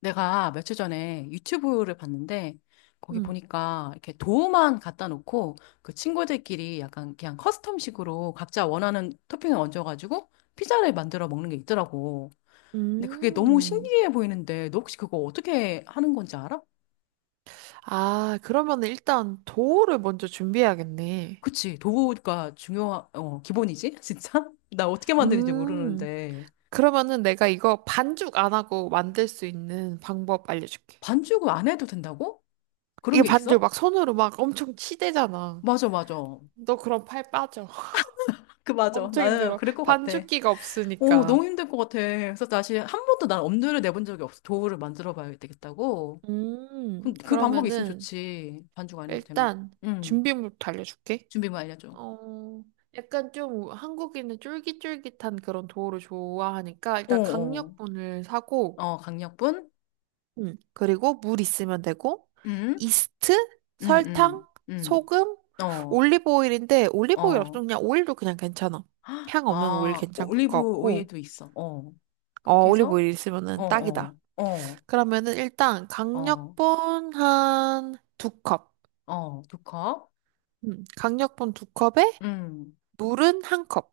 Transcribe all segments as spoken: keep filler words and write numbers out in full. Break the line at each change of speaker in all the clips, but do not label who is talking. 내가 며칠 전에 유튜브를 봤는데 거기
음.
보니까 이렇게 도우만 갖다 놓고 그 친구들끼리 약간 그냥 커스텀식으로 각자 원하는 토핑을 얹어가지고 피자를 만들어 먹는 게 있더라고. 근데 그게 너무
음.
신기해 보이는데 너 혹시 그거 어떻게 하는 건지 알아?
아, 그러면 일단 도우를 먼저 준비해야겠네.
그치. 도우가 중요한, 어, 기본이지? 진짜? 나 어떻게 만드는지
음.
모르는데
그러면은 내가 이거 반죽 안 하고 만들 수 있는 방법 알려줄게.
반죽을 안 해도 된다고? 그런
이게
게
반죽
있어?
막 손으로 막 엄청 치대잖아.
맞아, 맞아.
너 그럼 팔 빠져.
그, 맞아.
엄청
나는
힘들어.
그럴 것 같아.
반죽기가
오, 너무
없으니까.
힘들 것 같아. 그래서 다시 한 번도 난 엄두를 내본 적이 없어. 도우를 만들어 봐야 되겠다고.
음.
그럼 그 방법이 있으면
그러면은
좋지. 반죽 안 해도 되면.
일단
응.
준비물부터 알려줄게.
준비물 알려줘.
어, 약간 좀 한국인은 쫄깃쫄깃한 그런 도우를 좋아하니까
어,
일단
어.
강력분을 사고,
어, 강력분?
음, 그리고 물 있으면 되고,
응?
이스트,
응,
설탕,
응, 응.
소금,
어,
올리브 오일인데 올리브 오일
어.
없으면 그냥 오일도 그냥 괜찮아.
헉,
향 없는 오일
아,
괜찮을 것
올리브
같고,
오일도 있어. 어.
어,
그렇게
올리브
해서,
오일
어,
있으면은 딱이다.
어, 어,
그러면은 일단
어,
강력분 한 두 컵,
어. 두 컵.
음, 강력분 두 컵에
응.
물은 한 컵.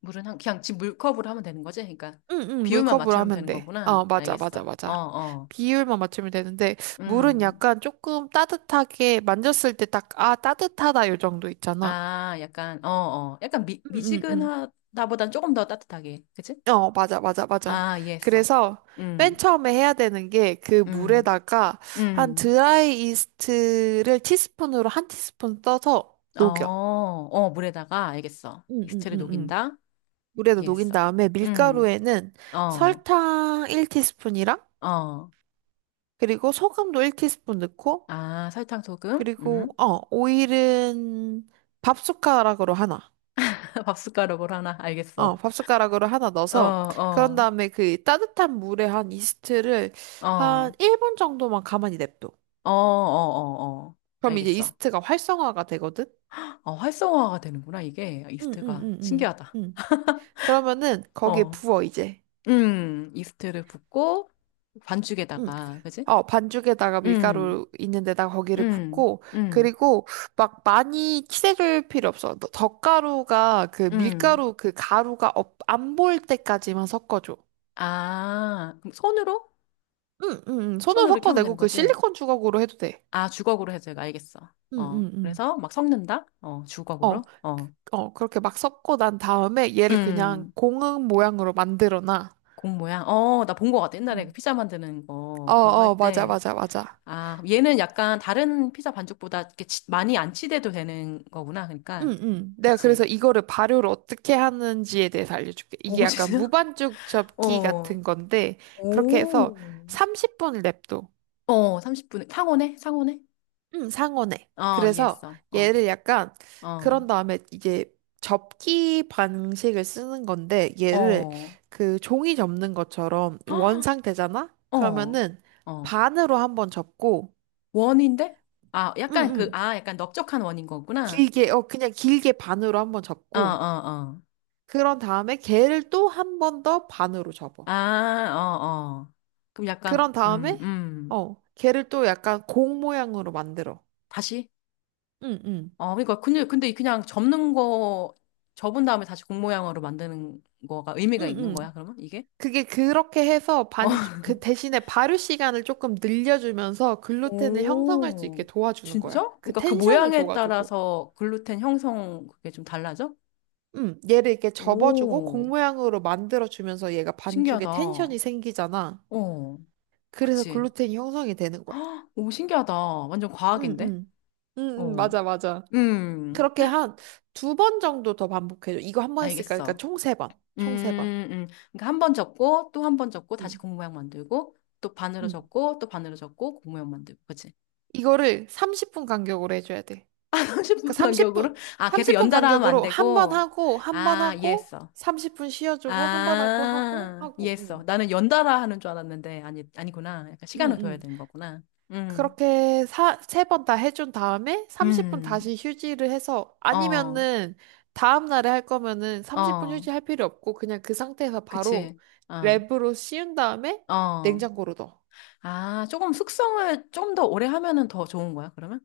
물은 한, 그냥 지금 물컵으로 하면 되는 거지? 그러니까.
응응
비율만
물컵으로
맞추면
하면
되는
돼.
거구나.
어 맞아 맞아
알겠어. 어,
맞아.
어.
비율만 맞추면 되는데 물은
음.
약간 조금 따뜻하게 만졌을 때 딱 아 따뜻하다 요 정도 있잖아.
아, 약간, 어, 어. 약간 미,
응응응.
미지근하다보단 조금 더 따뜻하게. 그치?
어 맞아 맞아 맞아.
아, 이해했어.
그래서 맨
음,
처음에 해야 되는 게 그
음,
물에다가 한
음.
드라이 이스트를 티스푼으로 한 티스푼 떠서
어,
녹여.
어, 물에다가, 알겠어. 이스트를
응응응응.
녹인다?
물에다 녹인
이해했어.
다음에
음,
밀가루에는
어,
설탕 한 티스푼이랑
어.
그리고 소금도 한 티스푼 넣고
아, 설탕, 소금? 음.
그리고 어 오일은 밥 숟가락으로 하나.
밥숟가락으로 하나?
어,
알겠어.
밥 숟가락으로 하나
어,
넣어서 그런
어,
다음에 그 따뜻한 물에 한 이스트를
어,
한
어,
일 분 정도만 가만히 냅둬.
어, 어, 어.
그럼 이제
알겠어.
이스트가 활성화가 되거든.
어, 활성화가 되는구나, 이게.
응, 응,
이스트가.
응, 응,
신기하다.
응. 그러면은 거기에
어.
부어 이제.
음, 이스트를 붓고
응.
반죽에다가, 그지?
어, 반죽에다가
음,
밀가루 있는데다가 거기를
음,
붓고
음,
그리고 막 많이 칠해줄 필요 없어. 너- 덧가루가 그
음.
밀가루 그 가루가 안 보일 때까지만 섞어줘.
아, 그럼 손으로?
응, 응, 응. 손으로
손으로 이렇게 하면 되는
섞어내고 그
거지?
실리콘 주걱으로 해도 돼.
아, 주걱으로 해서되가 알겠어.
응,
어,
응, 응.
그래서 막 섞는다? 어,
어,
주걱으로? 어,
어, 그렇게 막 섞고 난 다음에 얘를 그냥
음,
공흥 모양으로 만들어 놔.
공 모양? 어, 나 본 거 같아. 옛날에 그
음.
피자 만드는
어,
거, 그런 거 할
어, 맞아,
때.
맞아, 맞아.
아, 그럼 얘는 약간 다른 피자 반죽보다 이렇게 치- 많이 안 치대도 되는 거구나.
응.
그러니까.
응. 내가 그래서
그치?
이거를 발효를 어떻게 하는지에 대해서 알려줄게. 이게
오,
약간
진짜?
무반죽 접기
어.
같은 건데, 그렇게 해서
오.
삼십 분을 냅둬.
어, 삼십 분에. 상온에? 상온에?
응, 상온에.
어,
그래서
이해했어. 어,
얘를 약간
어,
그런 다음에 이제 접기 방식을 쓰는 건데 얘를
어,
그 종이 접는 것처럼 원
헉,
상태잖아?
어,
그러면은
어.
반으로 한번 접고
원인데? 아, 약간
응응
그, 아, 약간 넓적한 원인 거구나.
길게 어 그냥 길게 반으로 한번
어,
접고
어, 어.
그런 다음에 걔를 또 한 번 더 반으로 접어.
아, 어, 어. 그럼
그런
약간, 음,
다음에
음.
어 걔를 또 약간 공 모양으로 만들어.
다시?
응응
어, 그러니까, 근데, 근데 그냥 접는 거, 접은 다음에 다시 공 모양으로 만드는 거가 의미가 있는
응응
거야, 그러면? 이게?
그게 그렇게 해서
어.
반, 그 대신에 발효 시간을 조금 늘려주면서 글루텐을 형성할 수 있게
오,
도와주는
진짜?
거야. 그
그러니까 그
텐션을
모양에
줘가지고.
따라서 글루텐 형성 그게 좀 달라져?
음, 얘를 이렇게 접어주고 공
오,
모양으로 만들어주면서 얘가 반죽에
신기하다.
텐션이
어,
생기잖아. 그래서
그치.
글루텐이 형성이 되는 거야.
헉, 오, 신기하다. 완전
응,
과학인데?
응. 응, 응,
어,
맞아, 맞아.
음,
그렇게 한 두 번 정도 더 반복해줘. 이거 한 번 했으니까, 그러니까
알겠어.
총 세 번.
음,
총 세 번.
음. 그러니까 한 번 접고, 또 한 번 접고, 다시
응,
고무 모양 만들고, 또 반으로
응.
접고, 또 반으로 접고, 고무 모양 만들고, 그치?
이거를 삼십 분 간격으로 해줘야 돼.
삼십
그
분
삼십 분,
간격으로? 아, 계속
삼십 분
연달아 하면 안
간격으로 한 번
되고?
하고, 한 번
아,
하고,
이해했어.
삼십 분 쉬어주고, 한 번 하고, 하고,
아,
하고,
이해했어.
응.
나는 연달아 하는 줄 알았는데, 아니, 아니구나. 약간
응,
시간을 둬야
응.
되는 거구나. 음,
그렇게 사, 세 번 다 해준 다음에 삼십 분
음,
다시 휴지를 해서,
어,
아니면은, 다음 날에 할 거면은 삼십 분
어.
휴지 할 필요 없고, 그냥 그 상태에서 바로
그치. 어,
랩으로 씌운 다음에
어.
냉장고로 넣어.
아, 조금 숙성을 좀 더 오래 하면은 더 좋은 거야, 그러면?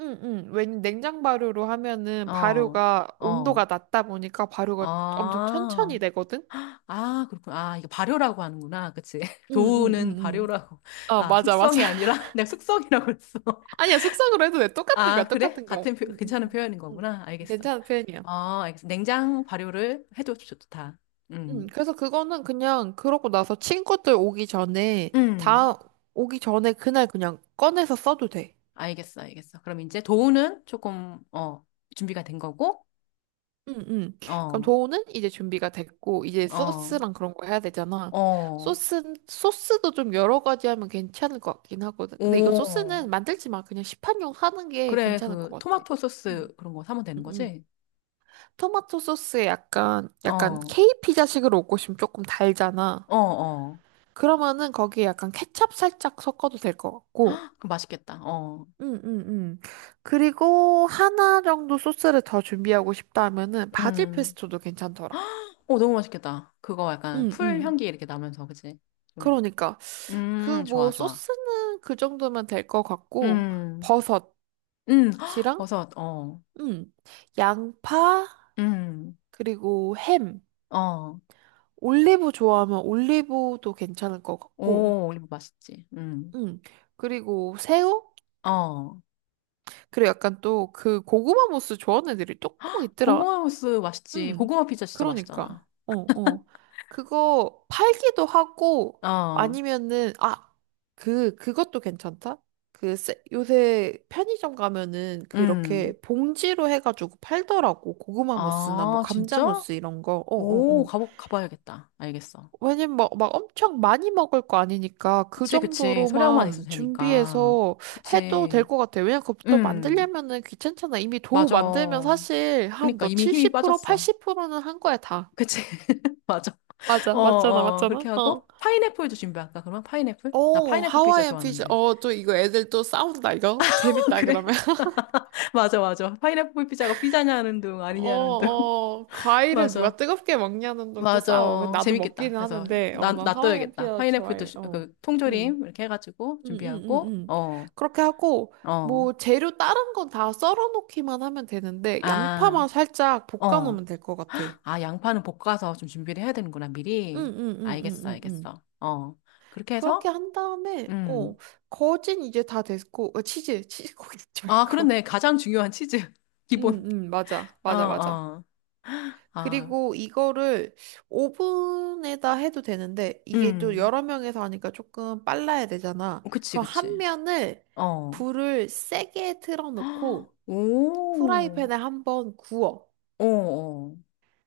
응, 응. 왜냐면 냉장 발효로 하면은
어,
발효가
어.
온도가 낮다 보니까 발효가 엄청 천천히
아,
되거든?
아, 그렇구나. 아, 이거 발효라고 하는구나. 그치.
응, 응,
도우는
응, 응.
발효라고.
어,
아,
맞아, 맞아.
숙성이 아니라 내가 숙성이라고 그랬어.
아니야, 숙성으로 해도 돼. 똑같은 거야,
아, 그래?
똑같은 거.
같은 표,
응, 응,
괜찮은
응.
표현인
응.
거구나.
응.
알겠어.
괜찮은 표현이야.
어, 알겠어. 냉장 발효를 해도 좋다.
응,
음.
그래서 그거는 그냥 그러고 나서 친구들 오기 전에,
음.
다 오기 전에 그날 그냥 꺼내서 써도 돼.
알겠어, 알겠어. 그럼 이제 도우는 조금, 어, 준비가 된 거고,
응, 응. 그럼
어,
도우는 이제 준비가 됐고, 이제
어.
소스랑 그런 거 해야 되잖아.
어,
소스, 소스도 좀 여러 가지 하면 괜찮을 것 같긴 하거든. 근데 이거
오.
소스는 만들지 마. 그냥 시판용 하는 게
그래,
괜찮을
그,
것 같아.
토마토
응.
소스 그런 거 사면 되는
응, 응.
거지?
토마토 소스에 약간, 약간
어,
케이 피자식으로 먹고 싶으면 조금 달잖아.
어, 어.
그러면은 거기에 약간 케찹 살짝 섞어도 될 것 같고.
헉, 그럼 맛있겠다. 어,
응, 응, 응. 그리고 하나 정도 소스를 더 준비하고 싶다면은 바질
음.
페스토도 괜찮더라.
어, 너무 맛있겠다. 그거 약간
응,
풀
응.
향기 이렇게 나면서, 그치? 좀.
그러니까 그
음, 좋아,
뭐
좋아.
소스는 그 정도면 될 것 같고
음,
버섯이랑
음, 헉, 버섯, 어,
응. 양파
음,
그리고 햄
어.
올리브 좋아하면 올리브도 괜찮을 것 같고
오, 올리브 맛있지. 음,
응. 그리고 새우?
어.
그리고 약간 또 그 고구마 무스 좋아하는 애들이 또 꼭 있더라.
고구마 소스 맛있지.
응.
고구마 피자 진짜 맛있잖아.
그러니까. 어, 어. 그거 팔기도 하고
어,
아니면은 아, 그 그것도 괜찮다. 그 세- 요새 편의점 가면은 그
음.
이렇게 봉지로 해가지고 팔더라고. 고구마 무스나 뭐
아,
감자
진짜?
무스 이런 거. 어, 어,
오,
어.
가보, 가봐야겠다. 알겠어.
왜냐면 막, 막 엄청 많이 먹을 거 아니니까 그
그치, 그치. 소량만
정도로만
있어도 되니까.
준비해서 해도 될
그치.
것 같아요. 왜냐면 그것도
음,
만들려면은 귀찮잖아. 이미 도우
맞아.
만들면 사실 한
그니까
너
이미 힘이
칠십 프로,
빠졌어.
팔십 프로는 한 거야, 다.
그치, 맞아.
맞아,
어,
맞잖아,
어,
맞잖아.
그렇게
어.
하고. 파인애플도 준비할까, 그러면? 파인애플? 나
오,
파인애플 피자
하와이안 피자.
좋아하는데.
어, 또 이거 애들 또 싸운다, 이거. 재밌다,
그래?
그러면.
맞아, 맞아. 파인애플 피자가 피자냐는 둥,
어,
아니냐는 둥.
어, 과일을 누가
맞아.
뜨겁게 먹냐는 둥또 싸워.
맞아.
나도
재밌겠다.
먹기는
그래서,
하는데, 어,
나,
난 하와이안
놔둬야겠다.
피자
파인애플도,
좋아해.
주-
어.
그,
음.
통조림, 이렇게 해가지고, 준비하고,
응응응응
어,
그렇게 하고,
어.
뭐, 재료 다른 건 다 썰어 놓기만 하면 되는데,
아.
양파만 살짝 볶아
어.
놓으면 될 것 같아. 응,
아, 양파는 볶아서 좀 준비를 해야 되는구나,
응,
미리.
응, 응,
알겠어,
응, 응.
알겠어. 어. 그렇게
그렇게
해서,
한 다음에,
음.
어, 거진 이제 다 됐고, 어, 치즈, 치즈 고기 넣지
아,
말고.
그렇네. 가장 중요한 치즈.
응,
기본.
응, 맞아,
어,
맞아, 맞아.
어. 아,
그리고 이거를 오븐에다 해도 되는데, 이게 또
음.
여러 명에서 하니까 조금 빨라야 되잖아.
그치,
그럼 한
그치.
면을
어.
불을 세게 틀어놓고,
오.
프라이팬에 한번 구워.
어, 어.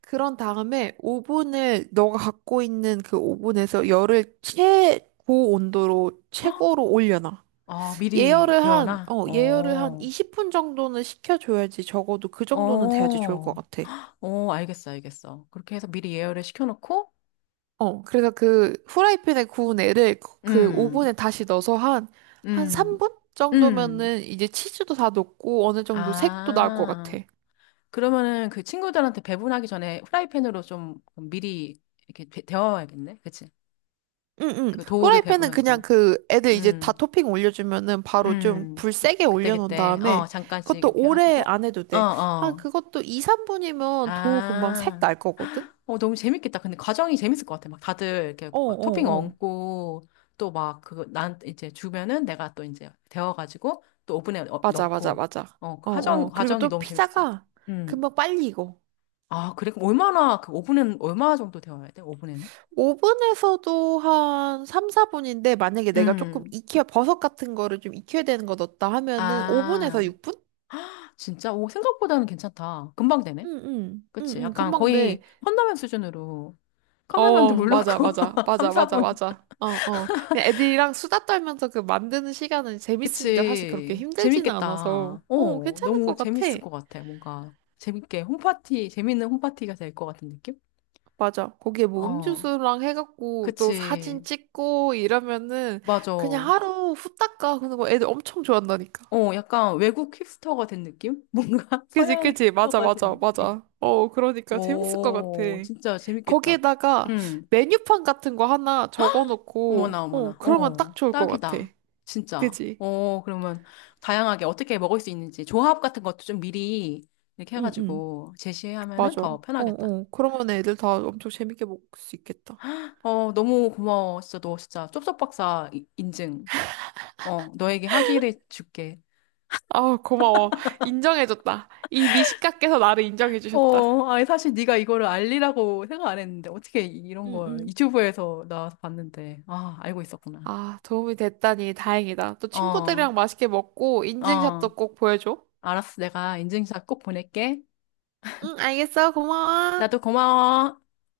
그런 다음에 오븐을 너가 갖고 있는 그 오븐에서 열을 최고 온도로 최고로 올려놔.
아, 미리
예열을 한,
데워놔?
어, 예열을 한
어.
이십 분 정도는 식혀줘야지 적어도 그 정도는 돼야지 좋을 것
어.
같아.
어, 알겠어, 알겠어. 그렇게 해서 미리 예열을 시켜놓고,
어, 그래서 그 후라이팬에 구운 애를 그 그
음,
오븐에 다시 넣어서 한, 한
음,
삼 분
음.
정도면은 이제 치즈도 다 녹고 어느 정도 색도 나올 것
아.
같아.
그러면은 그 친구들한테 배분하기 전에 프라이팬으로 좀 미리 이렇게 데- 데워야겠네 그치?
응응.
그 도우를
후라이팬은
배분하기
그냥
전에.
그 애들 이제 다
음,
토핑 올려주면은 바로 좀
음.
불 세게 올려놓은
그때그때, 어,
다음에
잠깐씩
그것도
이렇게
오래
해가지고.
안 해도
어,
돼. 한
어.
그것도 이, 삼 분이면 도 금방 색
아.
날 거거든?
어, 너무 재밌겠다. 근데 과정이 재밌을 것 같아. 막 다들 이렇게
어,
뭐 토핑
어, 어.
얹고 또 막 그거 난 이제 주면은 내가 또 이제 데워가지고 또 오븐에 어-
맞아, 맞아,
넣고.
맞아.
어, 그
어,
과정,
어. 그리고
과정이
또
너무 재밌을 것 같아.
피자가
음.
금방 빨리 익어.
아, 그래? 그럼 얼마나, 그 오븐은 얼마 정도 데워야 돼? 오븐에는?
오븐에서도 한 삼, 사 분인데 만약에 내가 조금
음.
익혀 버섯 같은 거를 좀 익혀야 되는 거 넣었다 하면은
아,
오븐에서 육 분?
진짜? 오, 생각보다는 괜찮다. 금방 되네.
응, 응. 응,
그치?
응,
약간
금방 돼.
거의 컵라면 수준으로. 컵라면도
어,
물 넣고,
맞아, 맞아,
삼,
맞아, 맞아,
사 분.
맞아. 어, 어. 그냥 애들이랑 수다 떨면서 그 만드는 시간은 재밌으니까 사실 그렇게
그치.
힘들지는 않아서,
재밌겠다.
어,
어,
괜찮을 것
너무
같아.
재밌을 것 같아. 뭔가 재밌게 홈파티, 재밌는 홈파티가 될 것 같은 느낌?
맞아. 거기에 뭐
어,
음주수랑 해갖고 또 사진
그치.
찍고 이러면은
맞아.
그냥
어,
하루 후딱 가. 그런 거 애들 엄청 좋아한다니까.
약간 외국 힙스터가 된 느낌? 뭔가
그지,
서양
그지. 맞아,
힙스터가 된
맞아,
느낌.
맞아. 어, 그러니까 재밌을 것 같아.
오, 진짜 재밌겠다.
거기에다가
음.
메뉴판 같은 거 하나
어머나,
적어놓고, 어,
어머나.
그러면
어,
딱 좋을 것 같아.
딱이다. 진짜.
그지?
어, 그러면 다양하게 어떻게 먹을 수 있는지 조합 같은 것도 좀 미리 이렇게
응, 응.
해가지고 제시하면은
맞아. 어,
더 편하겠다.
어. 그러면 애들 다 엄청 재밌게 먹을 수 있겠다.
어, 너무 고마워. 진짜 너 진짜 쩝쩝 박사 이- 인증. 어, 너에게 학위를 줄게.
아, 고마워. 인정해줬다. 이 미식가께서 나를 인정해주셨다.
어, 아니 사실 네가 이거를 알리라고 생각 안 했는데 어떻게 이- 이런
응,
걸
응.
유튜브에서 나와서 봤는데 아, 알고 있었구나.
아, 도움이 됐다니 다행이다. 또
어,
친구들이랑 맛있게 먹고
어,
인증샷도 꼭 보여줘.
알았어. 내가 인증샷 꼭 보낼게.
응, 알겠어. 고마워.
나도 고마워.